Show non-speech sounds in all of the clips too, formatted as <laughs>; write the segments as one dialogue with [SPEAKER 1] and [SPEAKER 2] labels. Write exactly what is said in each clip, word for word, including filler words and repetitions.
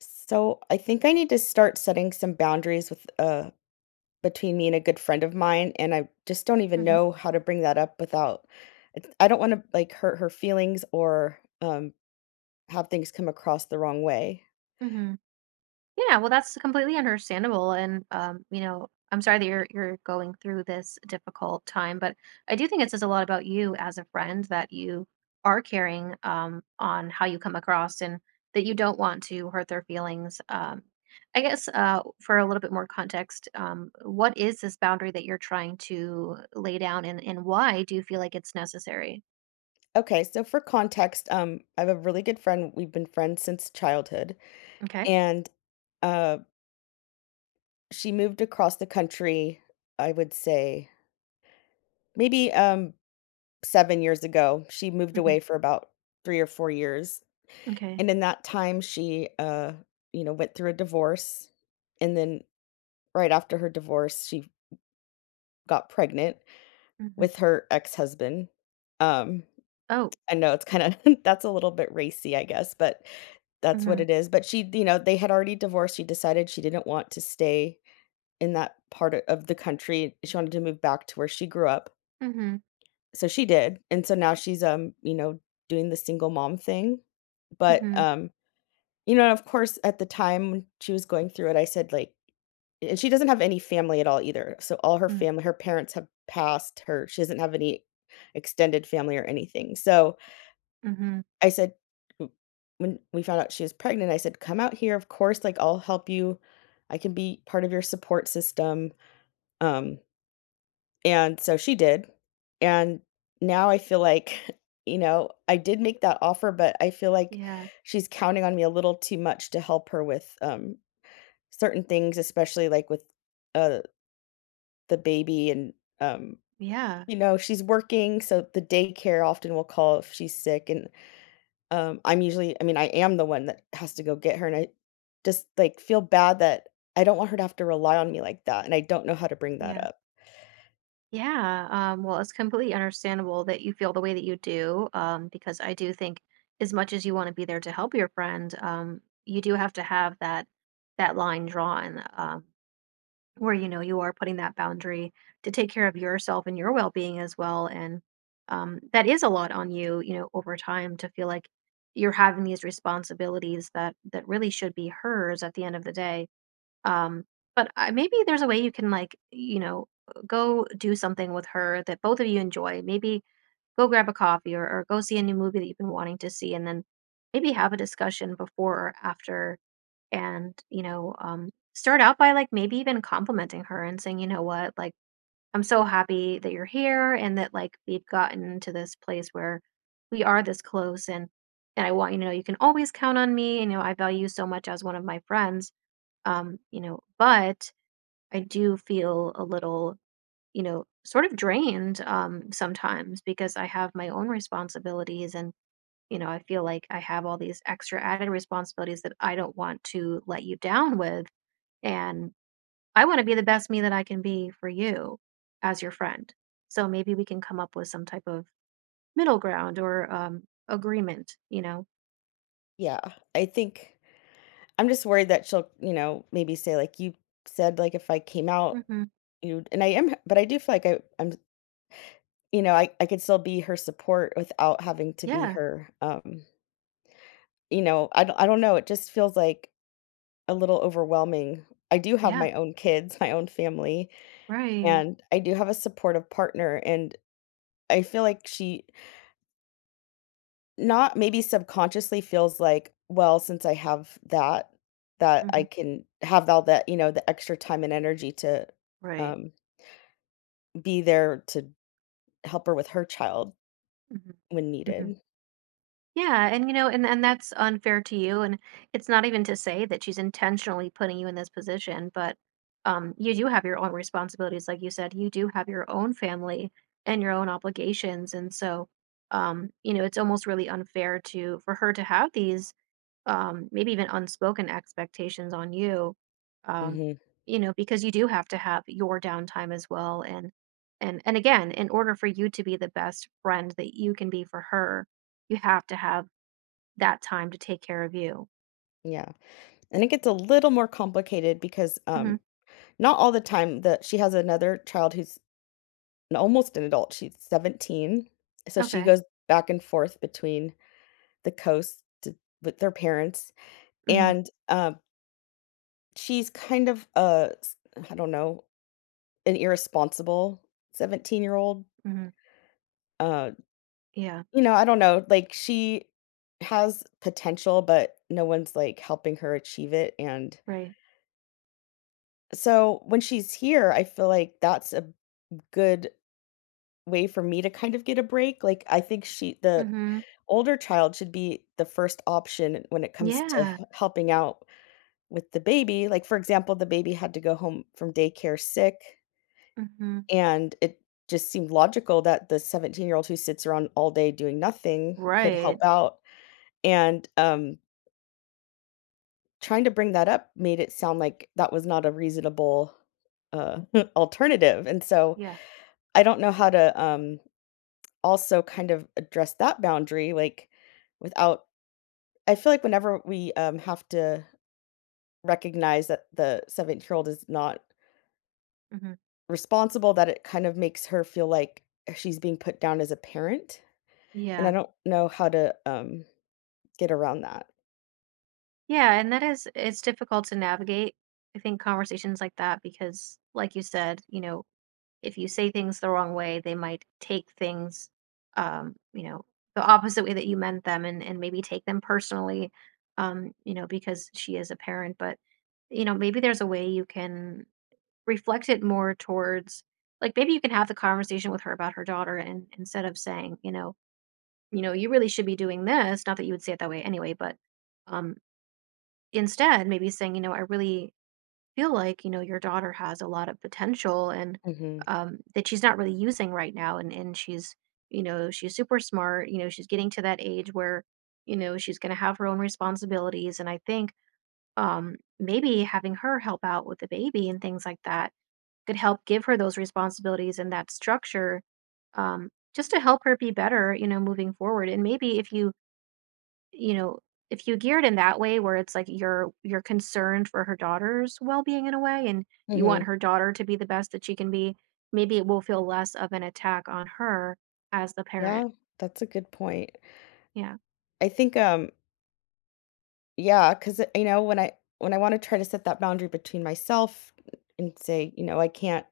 [SPEAKER 1] So I think I need to start setting some boundaries with uh between me and a good friend of mine, and I just don't even
[SPEAKER 2] Mhm,
[SPEAKER 1] know how to bring that up without. It's- I don't want to like hurt her feelings or um have things come across the wrong way.
[SPEAKER 2] mhm. Yeah, well, that's completely understandable, and, um, you know, I'm sorry that you're you're going through this difficult time, but I do think it says a lot about you as a friend that you are caring, um, on how you come across and that you don't want to hurt their feelings. Um, I guess, uh, for a little bit more context, um, what is this boundary that you're trying to lay down, and and why do you feel like it's necessary?
[SPEAKER 1] Okay, so for context, um, I have a really good friend. We've been friends since childhood,
[SPEAKER 2] Okay.
[SPEAKER 1] and uh, she moved across the country, I would say maybe, um, seven years ago. She moved
[SPEAKER 2] Mhm,
[SPEAKER 1] away for about three or four years,
[SPEAKER 2] okay.
[SPEAKER 1] and in that time, she, uh, you know, went through a divorce, and then right after her divorce, she got pregnant
[SPEAKER 2] Mhm.
[SPEAKER 1] with her ex-husband. Um,
[SPEAKER 2] Oh.
[SPEAKER 1] I know it's kinda <laughs> that's a little bit racy, I guess, but that's what
[SPEAKER 2] Mhm.
[SPEAKER 1] it is. But she you know, they had already divorced. She decided she didn't want to stay in that part o of the country, she wanted to move back to where she grew up.
[SPEAKER 2] Mhm.
[SPEAKER 1] So she did, and so now she's, um, you know, doing the single mom thing, but,
[SPEAKER 2] Mhm.
[SPEAKER 1] um, you know, of course, at the time when she was going through it, I said, like, and she doesn't have any family at all either, so all her
[SPEAKER 2] Mm,
[SPEAKER 1] family her parents have passed, her she doesn't have any extended family or anything, so
[SPEAKER 2] mhm.
[SPEAKER 1] I said w when we found out she was pregnant, I said, "Come out here, of course, like, I'll help you. I can be part of your support system." Um and so she did, and now I feel like, <laughs> you know, I did make that offer, but I feel like
[SPEAKER 2] Yeah,
[SPEAKER 1] she's counting on me a little too much to help her with, um, certain things, especially, like, with, uh, the baby and, um,
[SPEAKER 2] yeah,
[SPEAKER 1] you know, she's working, so the daycare often will call if she's sick, and um, I'm usually I mean, I am the one that has to go get her, and I just, like, feel bad that I don't want her to have to rely on me like that, and I don't know how to bring that
[SPEAKER 2] yeah,
[SPEAKER 1] up.
[SPEAKER 2] yeah. Um, well, it's completely understandable that you feel the way that you do, um, because I do think as much as you want to be there to help your friend, um, you do have to have that that line drawn, um, where you know you are putting that boundary to take care of yourself and your well-being as well. And um, that is a lot on you, you know, over time to feel like you're having these responsibilities that that really should be hers at the end of the day. Um, but I, maybe there's a way you can like, you know, go do something with her that both of you enjoy. Maybe go grab a coffee or, or go see a new movie that you've been wanting to see, and then maybe have a discussion before or after, and you know, um, start out by like maybe even complimenting her and saying, you know what, like I'm so happy that you're here and that like we've gotten to this place where we are this close and and I want you to know you can always count on me. You know, I value you so much as one of my friends. Um, you know, but I do feel a little, you know, sort of drained, um, sometimes because I have my own responsibilities and, you know, I feel like I have all these extra added responsibilities that I don't want to let you down with. And I want to be the best me that I can be for you as your friend. So maybe we can come up with some type of middle ground or um, agreement, you know?
[SPEAKER 1] Yeah, I think I'm just worried that she'll, you know, maybe say like you said, like if I came out,
[SPEAKER 2] Hmm.
[SPEAKER 1] you and I am, but I do feel like I, I'm, you know, I, I could still be her support without having to be
[SPEAKER 2] Yeah.
[SPEAKER 1] her. Um, you know, I don't, I don't know. It just feels like a little overwhelming. I do have
[SPEAKER 2] Yeah.
[SPEAKER 1] my own kids, my own family,
[SPEAKER 2] Right.
[SPEAKER 1] and I do have a supportive partner, and I feel like she not maybe subconsciously feels like, "Well, since I have that, that I
[SPEAKER 2] Hmm.
[SPEAKER 1] can have all that, you know, the extra time and energy to,
[SPEAKER 2] Right.
[SPEAKER 1] um, be there to help her with her child
[SPEAKER 2] Hmm.
[SPEAKER 1] when
[SPEAKER 2] Hmm.
[SPEAKER 1] needed."
[SPEAKER 2] Yeah, and you know, and and that's unfair to you. And it's not even to say that she's intentionally putting you in this position, but um, you do have your own responsibilities, like you said. You do have your own family and your own obligations, and so um, you know, it's almost really unfair to for her to have these, um, maybe even unspoken expectations on you, um,
[SPEAKER 1] Mhm,
[SPEAKER 2] you know, because you do have to have your downtime as well. And and and again, in order for you to be the best friend that you can be for her, you have to have that time to take care of you.
[SPEAKER 1] yeah, and it gets a little more complicated because, um,
[SPEAKER 2] Mhm.
[SPEAKER 1] not all the time that she has another child who's an almost an adult. She's seventeen, so she
[SPEAKER 2] Okay.
[SPEAKER 1] goes back and forth between the coast to with their parents,
[SPEAKER 2] Mhm.
[SPEAKER 1] and, um, she's kind of a s I don't know, an irresponsible seventeen-year-old,
[SPEAKER 2] Mhm.
[SPEAKER 1] uh,
[SPEAKER 2] Yeah.
[SPEAKER 1] you know, I don't know, like, she has potential, but no one's, like, helping her achieve it, and
[SPEAKER 2] Right.
[SPEAKER 1] so when she's here, I feel like that's a good way for me to kind of get a break. Like, I think she the
[SPEAKER 2] Mhm.
[SPEAKER 1] older child should be the first option when it comes to h
[SPEAKER 2] Yeah.
[SPEAKER 1] helping out with the baby. Like, for example, the baby had to go home from daycare sick,
[SPEAKER 2] Mhm.
[SPEAKER 1] and it just seemed logical that the seventeen-year-old who sits around all day doing nothing could help
[SPEAKER 2] Right.
[SPEAKER 1] out, and, um, trying to bring that up made it sound like that was not a reasonable, uh, <laughs> alternative, and so
[SPEAKER 2] Yeah.
[SPEAKER 1] I don't know how to, um also kind of address that boundary, like, without I feel like whenever we, um, have to recognize that the seventh-year-old is not
[SPEAKER 2] Mhm.
[SPEAKER 1] responsible, that it kind of makes her feel like she's being put down as a parent, and I
[SPEAKER 2] Yeah.
[SPEAKER 1] don't know how to, um, get around that.
[SPEAKER 2] Yeah, and that is, it's difficult to navigate, I think, conversations like that because, like you said, you know, if you say things the wrong way, they might take things, um, you know, the opposite way that you meant them, and, and maybe take them personally, um, you know, because she is a parent. But, you know, maybe there's a way you can reflect it more towards, like maybe you can have the conversation with her about her daughter, and instead of saying, you know, you know, you really should be doing this, not that you would say it that way anyway, but um instead maybe saying, you know, I really feel like, you know, your daughter has a lot of potential and,
[SPEAKER 1] Mhm.
[SPEAKER 2] um that she's not really using right now, and and she's, you know, she's super smart, you know, she's getting to that age where, you know, she's going to have her own responsibilities, and I think, um maybe having her help out with the baby and things like that could help give her those responsibilities and that structure, um, just to help her be better, you know, moving forward. And maybe if you, you know, if you gear it in that way where it's like you're you're concerned for her daughter's well-being in a way, and you want
[SPEAKER 1] Mhm.
[SPEAKER 2] her daughter to be the best that she can be, maybe it will feel less of an attack on her as the parent.
[SPEAKER 1] Yeah, that's a good point.
[SPEAKER 2] Yeah.
[SPEAKER 1] I think, um, yeah, because you know when I when I want to try to set that boundary between myself and say, you know, I can't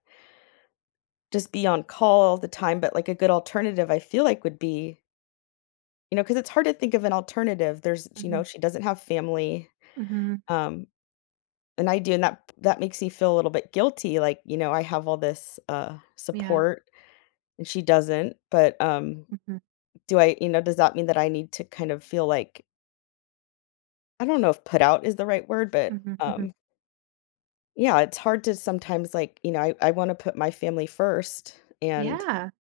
[SPEAKER 1] just be on call all the time, but like a good alternative, I feel like would be, you know, because it's hard to think of an alternative. There's, you
[SPEAKER 2] Hmm.
[SPEAKER 1] know, she doesn't have family,
[SPEAKER 2] Hmm.
[SPEAKER 1] um, and I do, and that that makes me feel a little bit guilty. Like, you know, I have all this uh,
[SPEAKER 2] Yeah.
[SPEAKER 1] support and she doesn't, but um,
[SPEAKER 2] Hmm.
[SPEAKER 1] do I, you know, does that mean that I need to kind of feel like I don't know if put out is the right word, but,
[SPEAKER 2] Hmm. Hmm.
[SPEAKER 1] um, yeah, it's hard to sometimes, like, you know, I I wanna put my family first and,
[SPEAKER 2] Yeah,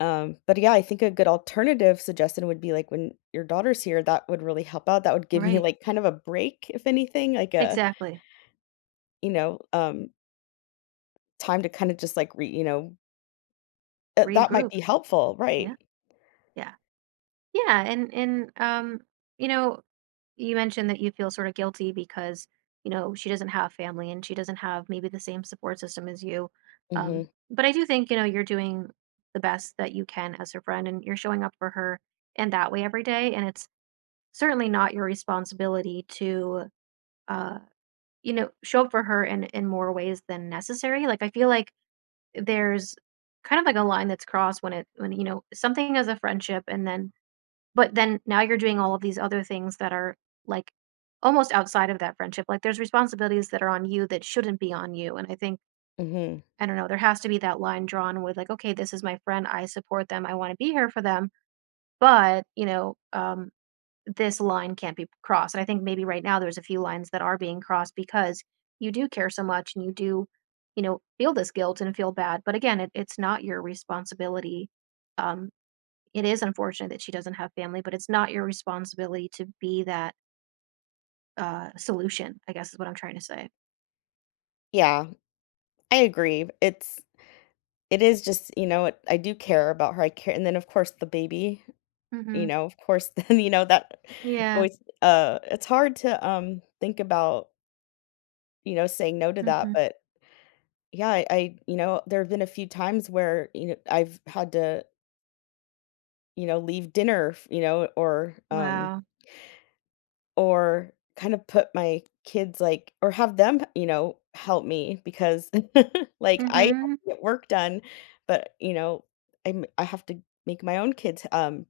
[SPEAKER 1] um, but, yeah, I think a good alternative suggestion would be, like, when your daughter's here, that would really help out. That would give me,
[SPEAKER 2] right,
[SPEAKER 1] like, kind of a break, if anything, like a,
[SPEAKER 2] exactly.
[SPEAKER 1] you know, um, time to kinda just, like, re you know, uh, that might
[SPEAKER 2] Regroup.
[SPEAKER 1] be helpful,
[SPEAKER 2] Yeah.
[SPEAKER 1] right.
[SPEAKER 2] Yeah. Yeah, and and um you know, you mentioned that you feel sort of guilty because, you know, she doesn't have family and she doesn't have maybe the same support system as you. um,
[SPEAKER 1] Mhm,
[SPEAKER 2] but I do think, you know, you're doing the best that you can as her friend, and you're showing up for her in that way every day, and it's certainly not your responsibility to, uh, you know, show up for her in in more ways than necessary. Like I feel like there's kind of like a line that's crossed when it, when, you know, something is a friendship, and then but then now you're doing all of these other things that are like almost outside of that friendship. Like there's responsibilities that are on you that shouldn't be on you. And I think,
[SPEAKER 1] mhm.
[SPEAKER 2] I don't know, there has to be that line drawn with, like, okay, this is my friend. I support them. I want to be here for them. But, you know, um, this line can't be crossed. And I think maybe right now there's a few lines that are being crossed because you do care so much and you do, you know, feel this guilt and feel bad. But again, it, it's not your responsibility. Um, it is unfortunate that she doesn't have family, but it's not your responsibility to be that, uh, solution, I guess is what I'm trying to say.
[SPEAKER 1] Yeah, I agree. It's it is just, you know, it, I do care about her. I care and then, of course, the baby. You
[SPEAKER 2] Mhm.
[SPEAKER 1] know, of course, <laughs> then, you know, that
[SPEAKER 2] Yeah.
[SPEAKER 1] always, uh, it's hard to, um, think about, you know, saying no to that,
[SPEAKER 2] Mhm.
[SPEAKER 1] but yeah, I I you know, there have been a few times where, you know, I've had to, you know, leave dinner, f you know, or, um,
[SPEAKER 2] Wow.
[SPEAKER 1] or kind of put my kids, like or have them, you know, help me because, <laughs> like, I have
[SPEAKER 2] Mhm.
[SPEAKER 1] to get work done, but, you know, I'm I have to make my own kids, um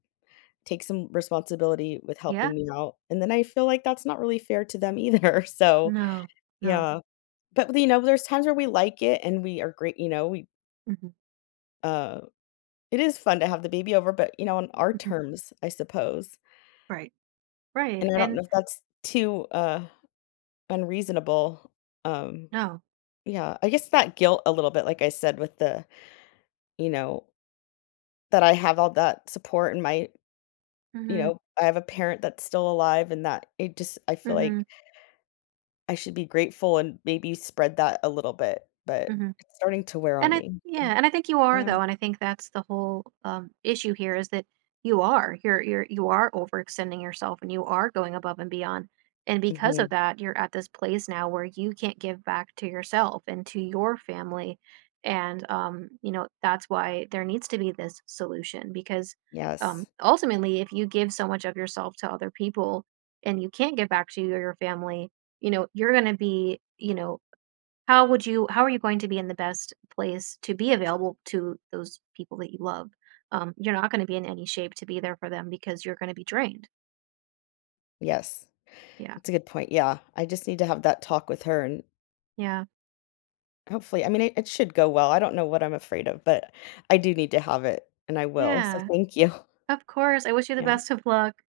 [SPEAKER 1] take some responsibility with
[SPEAKER 2] Yeah.
[SPEAKER 1] helping me out, and then I feel like that's not really fair to them either, <laughs> so,
[SPEAKER 2] No. No.
[SPEAKER 1] yeah. But, you know, there's times where we like it and we are great you know, we,
[SPEAKER 2] Mhm.
[SPEAKER 1] uh it is fun to have the baby over, but, you know, on our
[SPEAKER 2] Mhm.
[SPEAKER 1] terms, I suppose,
[SPEAKER 2] Right. Right.
[SPEAKER 1] and I don't
[SPEAKER 2] And
[SPEAKER 1] know if that's too, uh, unreasonable, um,
[SPEAKER 2] no.
[SPEAKER 1] yeah, I guess that guilt a little bit, like I said, with the you know, that I have all that support and my you
[SPEAKER 2] Mhm.
[SPEAKER 1] know, I have a parent that's still alive and that it just I feel like
[SPEAKER 2] Mhm.
[SPEAKER 1] I should be grateful and maybe spread that a little bit, but
[SPEAKER 2] Mhm.
[SPEAKER 1] it's starting to wear on
[SPEAKER 2] And I,
[SPEAKER 1] me, so
[SPEAKER 2] yeah, and I think you are
[SPEAKER 1] yeah.
[SPEAKER 2] though, and I think that's the whole, um, issue here is that you are, you're you're you are overextending yourself and you are going above and beyond. And because of
[SPEAKER 1] Mhm.
[SPEAKER 2] that, you're at this place now where you can't give back to yourself and to your family. And um, you know, that's why there needs to be this solution because um
[SPEAKER 1] Yes.
[SPEAKER 2] ultimately, if you give so much of yourself to other people and you can't give back to your family, you know, you're gonna be, you know, how would you, how are you going to be in the best place to be available to those people that you love? Um, you're not gonna be in any shape to be there for them because you're gonna be drained.
[SPEAKER 1] Yes.
[SPEAKER 2] Yeah.
[SPEAKER 1] That's a good point, yeah. I just need to have that talk with her and
[SPEAKER 2] Yeah.
[SPEAKER 1] hopefully I mean, it it should go well, I don't know what I'm afraid of, but I do need to have it, and I will, so
[SPEAKER 2] Yeah.
[SPEAKER 1] thank you. <laughs>
[SPEAKER 2] Of course. I wish you the
[SPEAKER 1] Yeah.
[SPEAKER 2] best of luck.